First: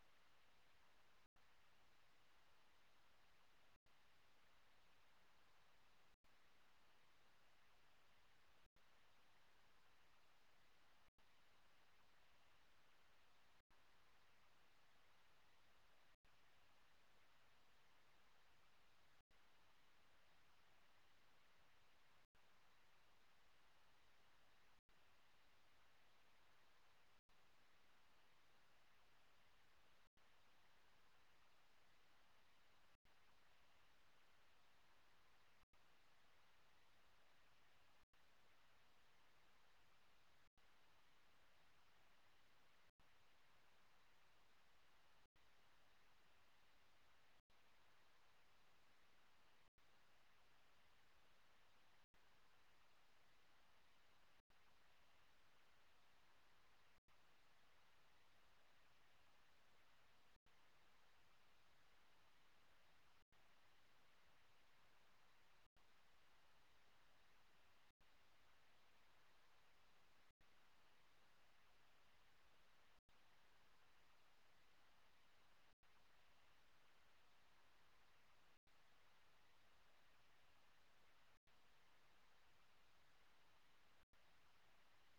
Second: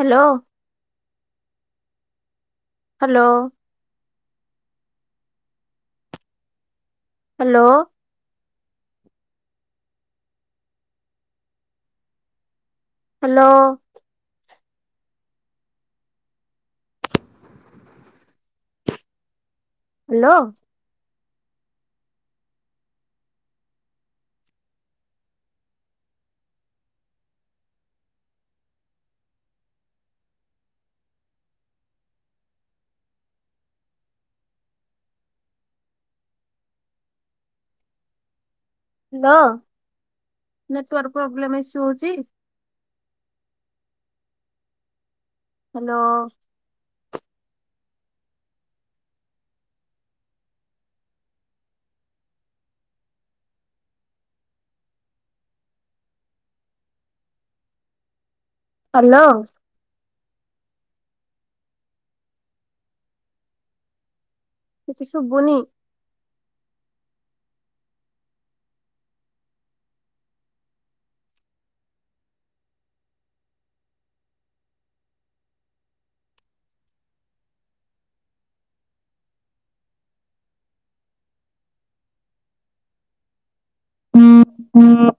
Hello? Hello? Hello? Hello? Hello. Hello? Network problem issue ହଉଛି? Hello? Hello? କିଛି ଶୁଭୁନି। [unintelligible]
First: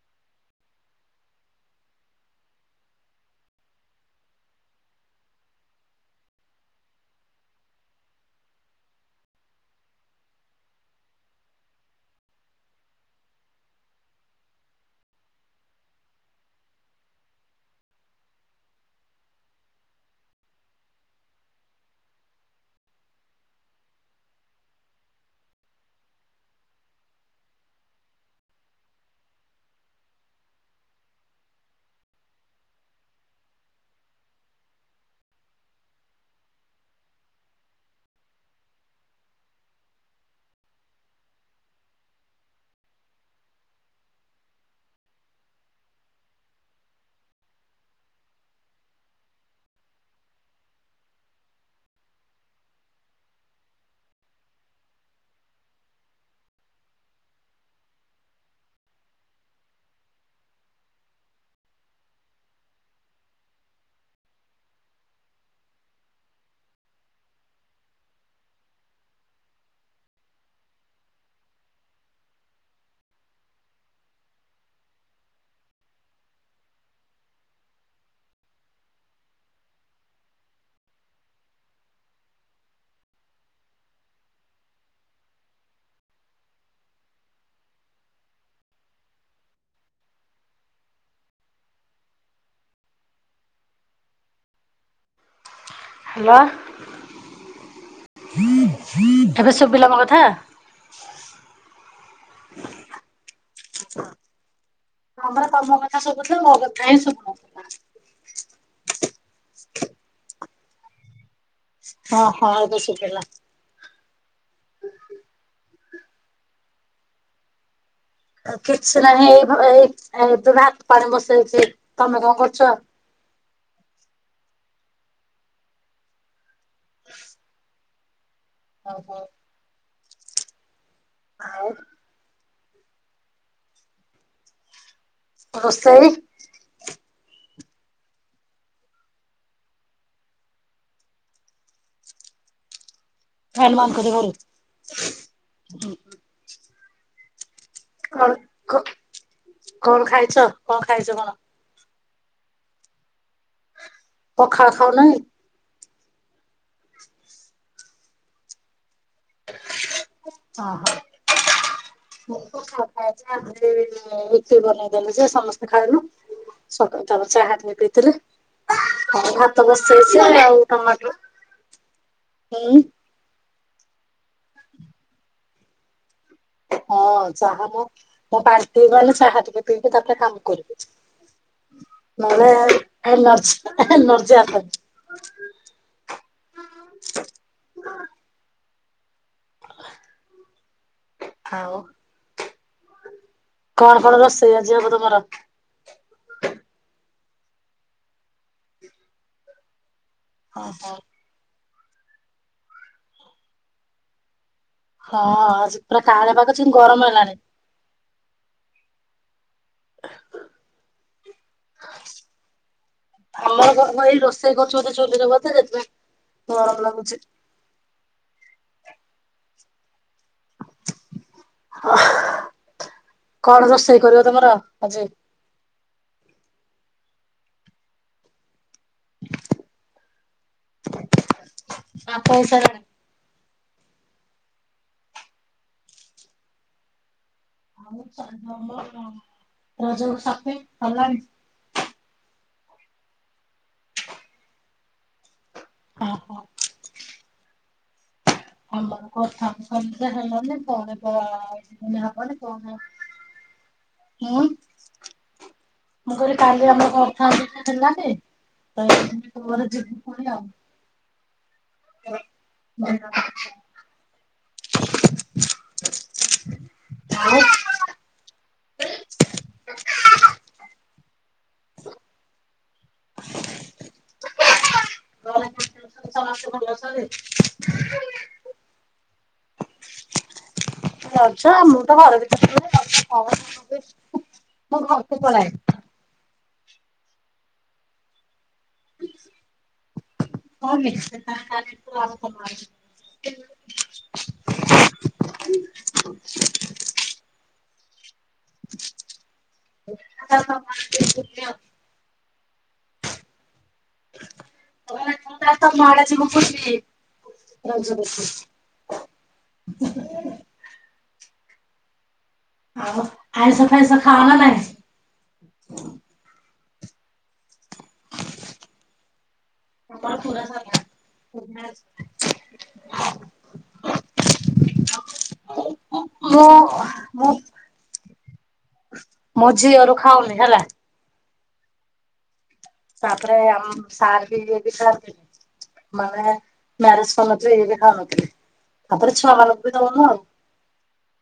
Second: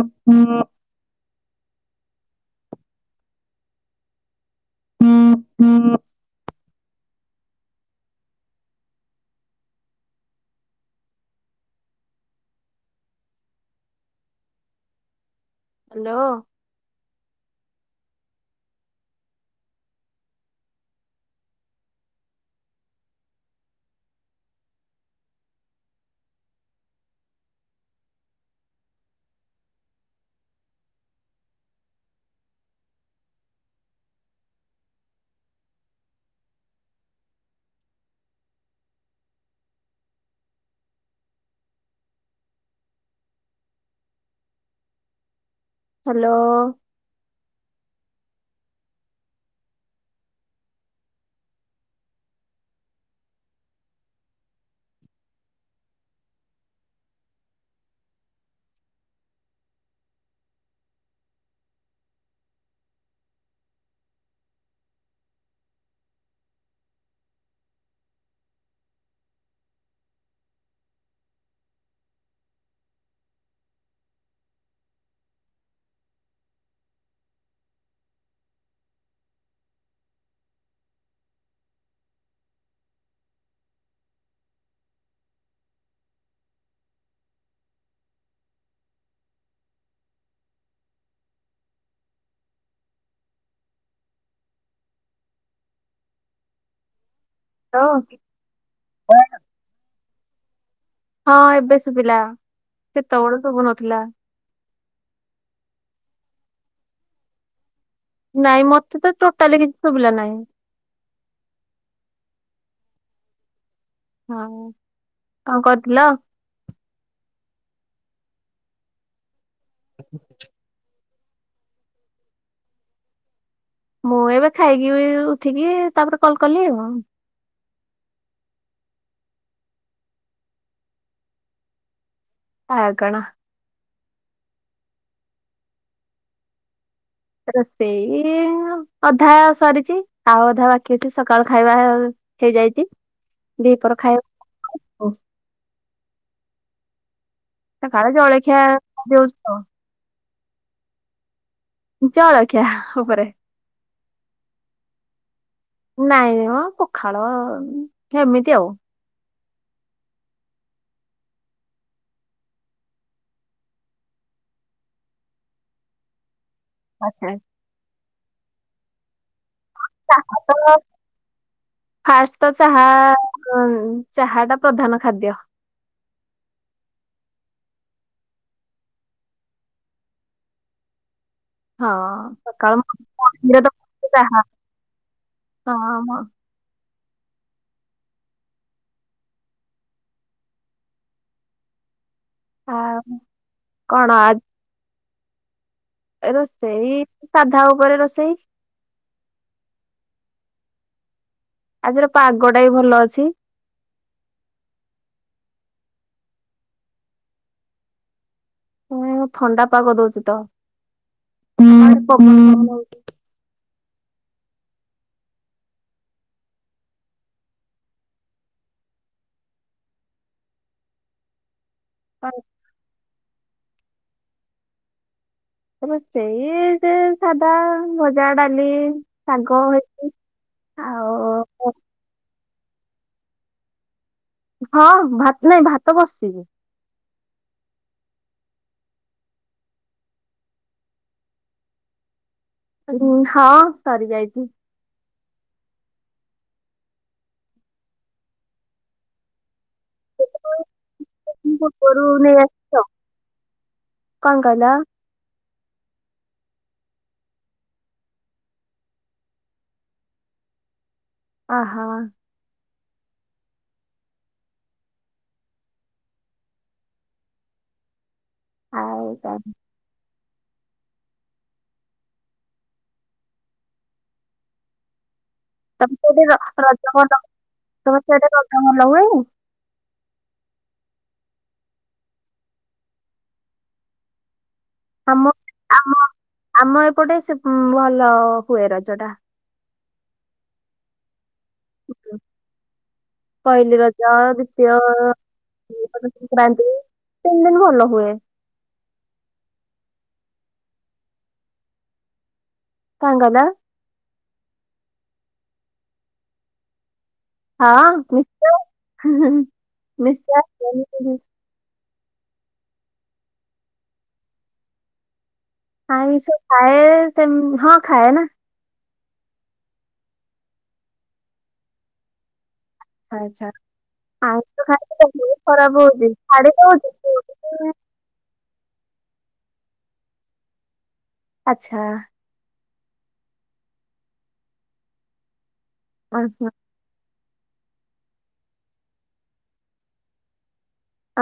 [unintelligible] [unintelligible] Hello? Hello? Hello. Hello. ଏବେ ଶୁଭିଲା ମୋ କଥା? ହଁ, ଏବେ ଶୁଭିଲା। ସେତେବେଳୁ ଶୁଭୁ ନଥିଲା। ହଁ, ପରା ତମ କଥା ଶୁଭୁଥିଲା। ମୋ କଥା ହିଁ ଶୁଭୁ ନଥିଲା। ନାଇଁ ମତେ ତ ଟୋଟାଲି କିଛି ଶୁବିଲା ନାହିଁ। ହଁ ହଁ ଏବେ ଶୁଭିଲା। ହଁ ଆଉ କଣ କରୁଥିଲ? କିଛି ନାହିଁ ଏଇ ଏଇ ଏବେ ଭାତ ପାଣି ବସେଇଛି। ତମେ କଣ କରୁଛ? ମୁଁ ଏବେ ଖାଇକି ଉଠିକି ତାପରେ କଲ୍ କଲି ଆଉ। ହଉ ହଉ। ଆଉ? ଆଉ କଣ? ରୋଷେଇ? ରୋଷେଇ ଅଧା ସରିଚି ଆଉ ଅଧା ବାକି ଅଛି। ସକାଳୁ ଖାଇବା। ହେଇଯାଇଚି। [unintelligible] ସକାଳେ କଣ ଜଳଖିଆ କ ଦଉଛି ତ। କଣ ଖାଇଚ କଣ ଖାଇଚ କଣ? ଜଳଖିଆ ଉପରେ। ପଖାଳ ଖାଉନ କି। ନାଇଁ ମ ପଖାଳ ଏମିତି ଆଉ। ଓହୋ। [unintelligible] ଆ ଏତେ ବନେଇଦେଲୁ ଯେ ସମସ୍ତେ ଖାଇଲୁ। ସକାଳୁ ତାର ଚାହା ପି ଦେଇଥିଲ ଆଉ ଭା ତ ବସେଇଚି ଆଉ ତ ଟମାଟୋ ହଁ। ହଁ ଚାହା ଟା ପ୍ରଧାନ ଖାଦ୍ୟ। ହଁ ଚାହା ମୁଁ ମୋ ପାଇଟିକି ଗଲେ ଚାହା ଟିକେ ପିଇବି ତାପରେ କାମ କରିବି। ହଁ ନହେଲେ ସକାଳ ଏନ୍ ମର୍ଣ୍ଣିଂରେ ଏନ୍ ଏନର୍ଜି ଆସିବନି। ହ ମ। ଆଉ ଆଉ କଣ କଣ ରୋଷେଇ ଆଜିି ହବ ତମର? ଏ ରୋଷେଇ ସାଧା ଉପରେ ରୋଷେଇ। ହଁ ହଁ। ଆଜିର ପାଗ ଟା ବି ଭଲ ଅଛି। ହଁ ଆଜି ପୁରା କାଉଁଲିଆ ପାଗ କରିଚି କିନ୍ତୁ ଗରମ ହେଲାଣି। ଥଣ୍ଡା ପାଗ ଦଉଛି ତ ହୁଁ ହୁଁ ପ ଆମର ଘର ଏଇ ରୋଷେଇ କରୁଚି ବଧେ ଚୁଲିରେ ବଧେ ସେଥିପାଇଁ ଗରମ ଲାଗୁଚି। ହଁ। ହଁ। କଣ ରୋଷେଇ କରିବ ତମର ଆଜି। ରୋଷେଇ ଯେ ସାଧା ଭଜା ଡାଲି ଶାଗ ହେଇଚି। ଆଉ। ଭାତ ହୋଇଆସିଲାଣି? ହଁ ଭାତ ନାଇଁ ଭାତ ବସିଚି ବି। [unintelligible] ହଁ ସରି ଯାଇଚି। ଓହୋ। ହଁ ବା କଥା। ପୂର୍ବରୁ ନେଇ ଆସିଛ [unintelligible] କଣ କହିଲ? ମୁଁ କହିଲି କାଲି ଆମ ଅଥା ହେଲାନି। [unintelligible] ଓହୋ। ଭଜା। ଆଉ। ଆଉ କଣ? ଘରେ ସମସ୍ତେ [unintelligible] ଭଲ ରଜ ଅଛନ୍ତି? ଭଲ [unintelligible] ରଜ ଆମର ତ ଘର ଭିତରେ ଆମ [unintelligible] ଆମ ଆମ ଏପଟେ ସେ ଭଲ ହୁଏ ରଜ ଟା। ହଁ ନିଶ୍ଚୟ [inaudible] ପହିଲ ରଜ୍ ଜ ଦ୍ୱିତୀୟ ରଜ ସଂକ୍ରାନ୍ତି, ତିନି ଦିନ ଭଲ ହୁଏ। [inaudible] କଙ୍ଗନା। ତମର [inaudible] ଆଡ଼େ ଯିବୁ ବୁଲ୍ଲୀ। ହଁ, ନିଶ୍ଚୟ ହଁ-ହଁ ନିଶ୍ଚୟ ଆସିବ। ନି [unintelligible] ଆଉ, ଆଇଁଷ ଫାଇଁଷ ଖାଅନା ନାହିଁ? ଆଇଁଷ ଖାଏ-ଏ ସେମ୍ ହଁ ଖାଏନା। ତମେ ପୁରା ସାଧା [inaudible] ଆଚ୍ଛା, ଆଇଁଷ ଖାଇଦେଲେ ଦେହ ଖରାପ ହଉଛି, ମୁଁ ଛାଡିଦଉଛି ମୁଁ ମ ଝିଅରୁ ଖାଉନି ହେଲା ଆଚ୍ଛା। ତା'ପରେ ଆମ ସାର୍ ବି ଇଏବି ଖାଆନ୍ତି, ମାନେ ଓହୋ ମ୍ୟାରେଜ୍ କରିନଥିଲେ ଇଏବି ଖାଉନଥିଲେ। ତା'ପରେ ଛୁଆମାନଙ୍କୁବିି ଦଉନଥିଲୁ ଆଉ।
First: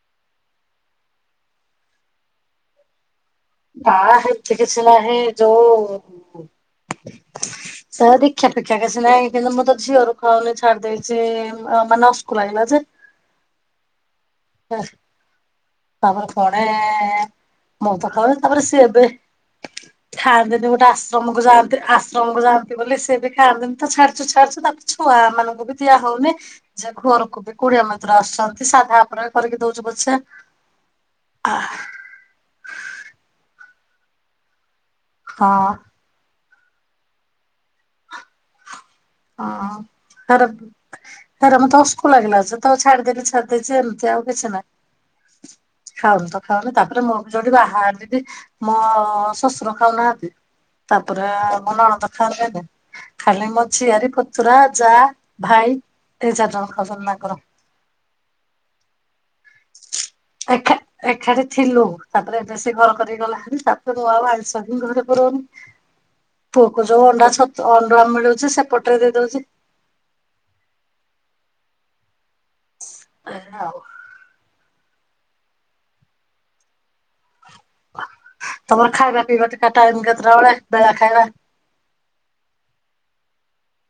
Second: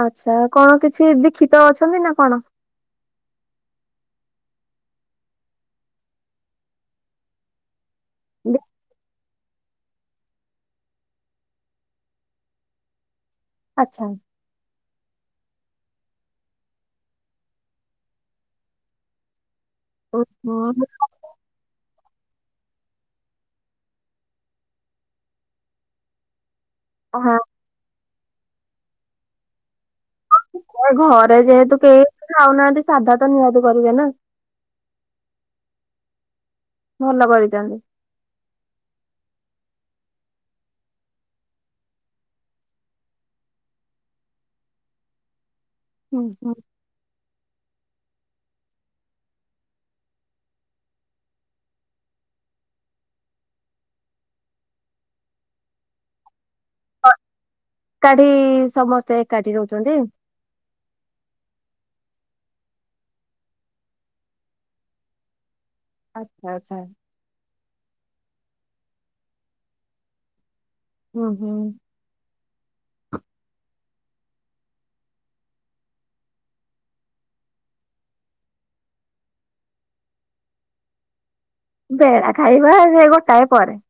ଆଚ୍ଛା, କଣ କିଛି ଦୀକ୍ଷିତ ଅଛନ୍ତିନା କଣ? ବା ହେଇ ତି କିଛି ନାହିଁ ଯୋଉ-ଉ ସାର୍ ଦୀକ୍ଷା ଦୀ- ଫୀକ୍ଷ୍ୟା କିଛିନାହିଁ। କିନ୍ତୁ ମୁଁତ ଝିଅରୁ ଖାଉନି ଛାଡି ଦେଇଛି, ମାନେ ଅସୁକୁ ଲାଗିଲା ଯେ। ଆଚ୍ଛା। [inaudible] ତା'ପରେ ପୁଣି-ଇ ମୁଁ ତ ଖାଉନି, ତା'ପରେ ସିଏ ବି ଖାଆନ୍ତିିନି ଗୋଟେ ଓହୋ ଆସ୍ ଆଶ୍ରମକୁ ଯାଆନ୍ତି, ଆଶ୍ରମକୁ ଯାଆନ୍ତି ବୋଲି, ସିଏବି ଖାଆନ୍ତିନିତ ଛାଡୁଚୁ ଛାଡଚୁ ତା ଛୁଆ ମାନଙ୍କୁବି ଦିଆ ହଉନି। ଯେ ହଁ ଘରକୁବି କୁଣିଆ ମଇତ୍ର ଆସୁଛନ୍ତି ସାଧା ଉପରେ କରିକି ଦଉଛୁ ପଛେ ଘରେ ଯେହେତୁ କେହି ଖାଉନାହାଁନ୍ତି, ସାଧାତ ନିହାତି କରିବେନା। ହଁ। ଭଲ କରିଚନ୍ତି। ହଁ, ତାର ଛାଡ ମତେ ଅସକୁ ଲାଗିଲା, ସେତ ଛାଡିଦେଲି, ଛାଡିଦେଇଛି ଏମିତି ଆଉ କିଛି ନାହିଁ। ହୁଁ ଖାଉନିତ ହୁଁ। ଖାଉନି, ତା'ପରେ ମୁଁ ବି ଯୋଉଠି ବାହାହେଲି ବି, ମୋ ଶ୍ୱଶୁର ଖାଉନାହାଁନ୍ତି। ତା'ପରେ ମ ନଣଦ ଖାଆନ୍ତିନି। ଖାଲି ମ ଝିଆରି, ପତୁରା, ଯା, ଭାଇ ଏ ଚାରିଜଣ ଖାଉଛନ୍ତି ତାଙ୍କର। କାଠି- ଇ ସମସ୍ତେ ଏକାଠି ରହୁଛନ୍ତି? ଏଖା ଏକାଠେ ଥିଲୁ। ତା'ପରେ ଯେସେ ଘରକରି ଗଲା ହାରି। ତା'ପରେ ମୁଁ ଆଉ ଆଇଷ ହିଁ ଘରେ ପୁରଉନି। [unintelligible] ଆଚ୍ଛା। ପୁଅକୁ ଯୋଉ ଅଣ୍ଡା ଛତ୍ ଅଣ୍ଡା ମିଳୁଛି, ସେପଟରେ ଦେଇଦଉଛି। ହୁଁ-ହୁଁ। ଏହା ଉ ତମର ଖାଇବା ପିଇବା ଟାଇମ୍ କେତେଟାବେଳେ ବେଳା ଖାଇବା? ବେଳା ଖାଇବା ସେ ଗୋଟାଏ ପରେ।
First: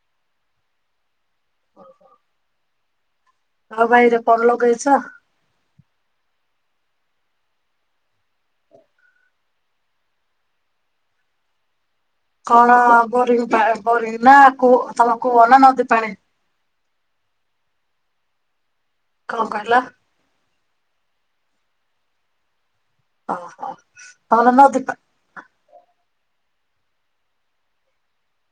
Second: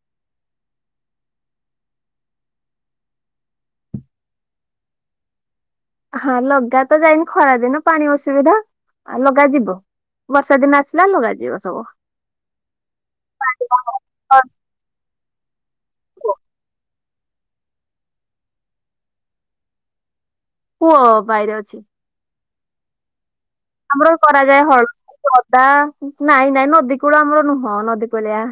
[unintelligible] ଆଉ ବାଇରେ କଣ ଲଗେଇଛ? ହଁ, ଲଗାତ ଯାଇନି, ଖରାଦିନ ପାଣି ଅସୁବିଧା ଆ ଲଗାଯିବ। ବର୍ଷା ଦିନ ଆସିଲା ଲଗାଯିବ ସବୁ କଣ ବୋରିଙ୍ଗ ପା ବୋରିଙ୍ଗନା କୂଅ ତମ କୂଅନା ନଦୀପାଣି କଣ କହିଲ? କୂଅ ବାଇରେ ଅଛି ଓହୋ ଆମର ତମର କରାଯାଏ ନଦୀ ପା ହଳଦୀ ଅଦା ନାଇଁ ନାଇଁ ନଦୀ କୂଳ ଆମର ନୁହଁ ନଦୀ କୂଳିଆ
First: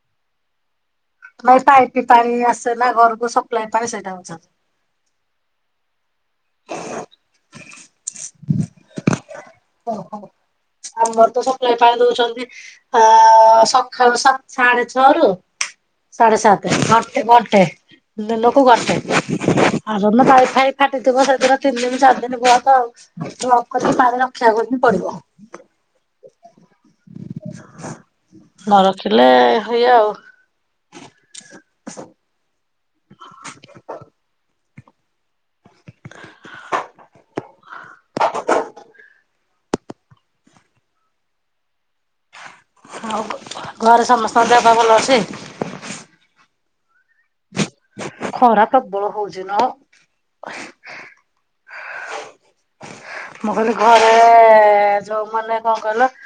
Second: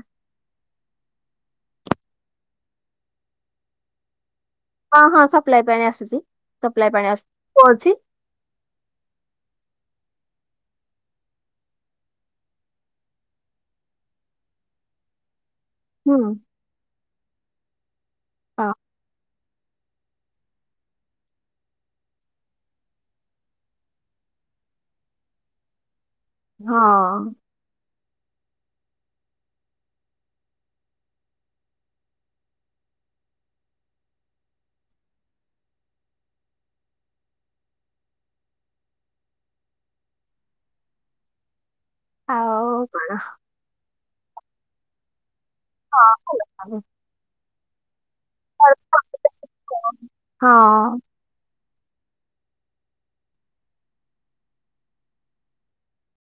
ନାଇଁ ପାଇପି ପାଣି ଆସେନା ଘରକୁ ସପ୍ଲାଏ ପାଣି ସେଇଟା ପଚାରୁଚି ହଁ ହଁ ସପ୍ଲାଇ ପାଣି ଆସୁଛି ସପ୍ଲାଇ ପାଣି ଆସୁଛି କୂଅଅଛି। ଓହୋ ଆମର ତ ସପ୍ଲାଇ ପାଣି ଦଉଛନ୍ତି। ଅ ସକାଳୁ ସା ସାଢେ ଛରୁ ହୁଁ ସାଢେ ସାତ ଘଣ୍ଟେ ଘଣ୍ଟେ ଦିନକୁ ହଁ ଗଣ୍ଟେ। ଆଉ ଯୁ ଦୀନ ପାଇପ୍ ଫାଇପି ଫାଟିଥିବ ସେ ପୁରା ତିନି ଦିନ ଚାରି ଦିନ ବନ୍ଦ ଆଉ ଷ୍ଟକ୍ କରିକି ପାଣି ରଖିବାକୁ ପଡିବ। ହଁ। ନ ରଖିଲେ ହେୟା ଆଉ। ଆଉ ଆଉ ଘ ଘରେ ସମସ୍ତଙ୍କ ଦେହ ପା ଭଲ ଅଛି? ହଁ ଭଲ ସବୁ। ଖରା ପ୍ରବଳ ହଉଛି ନୁହ? ହଁ ମୁଁ କହିଲି ଘରେ ଯୋଉମାନେ କଣ କହିଲ?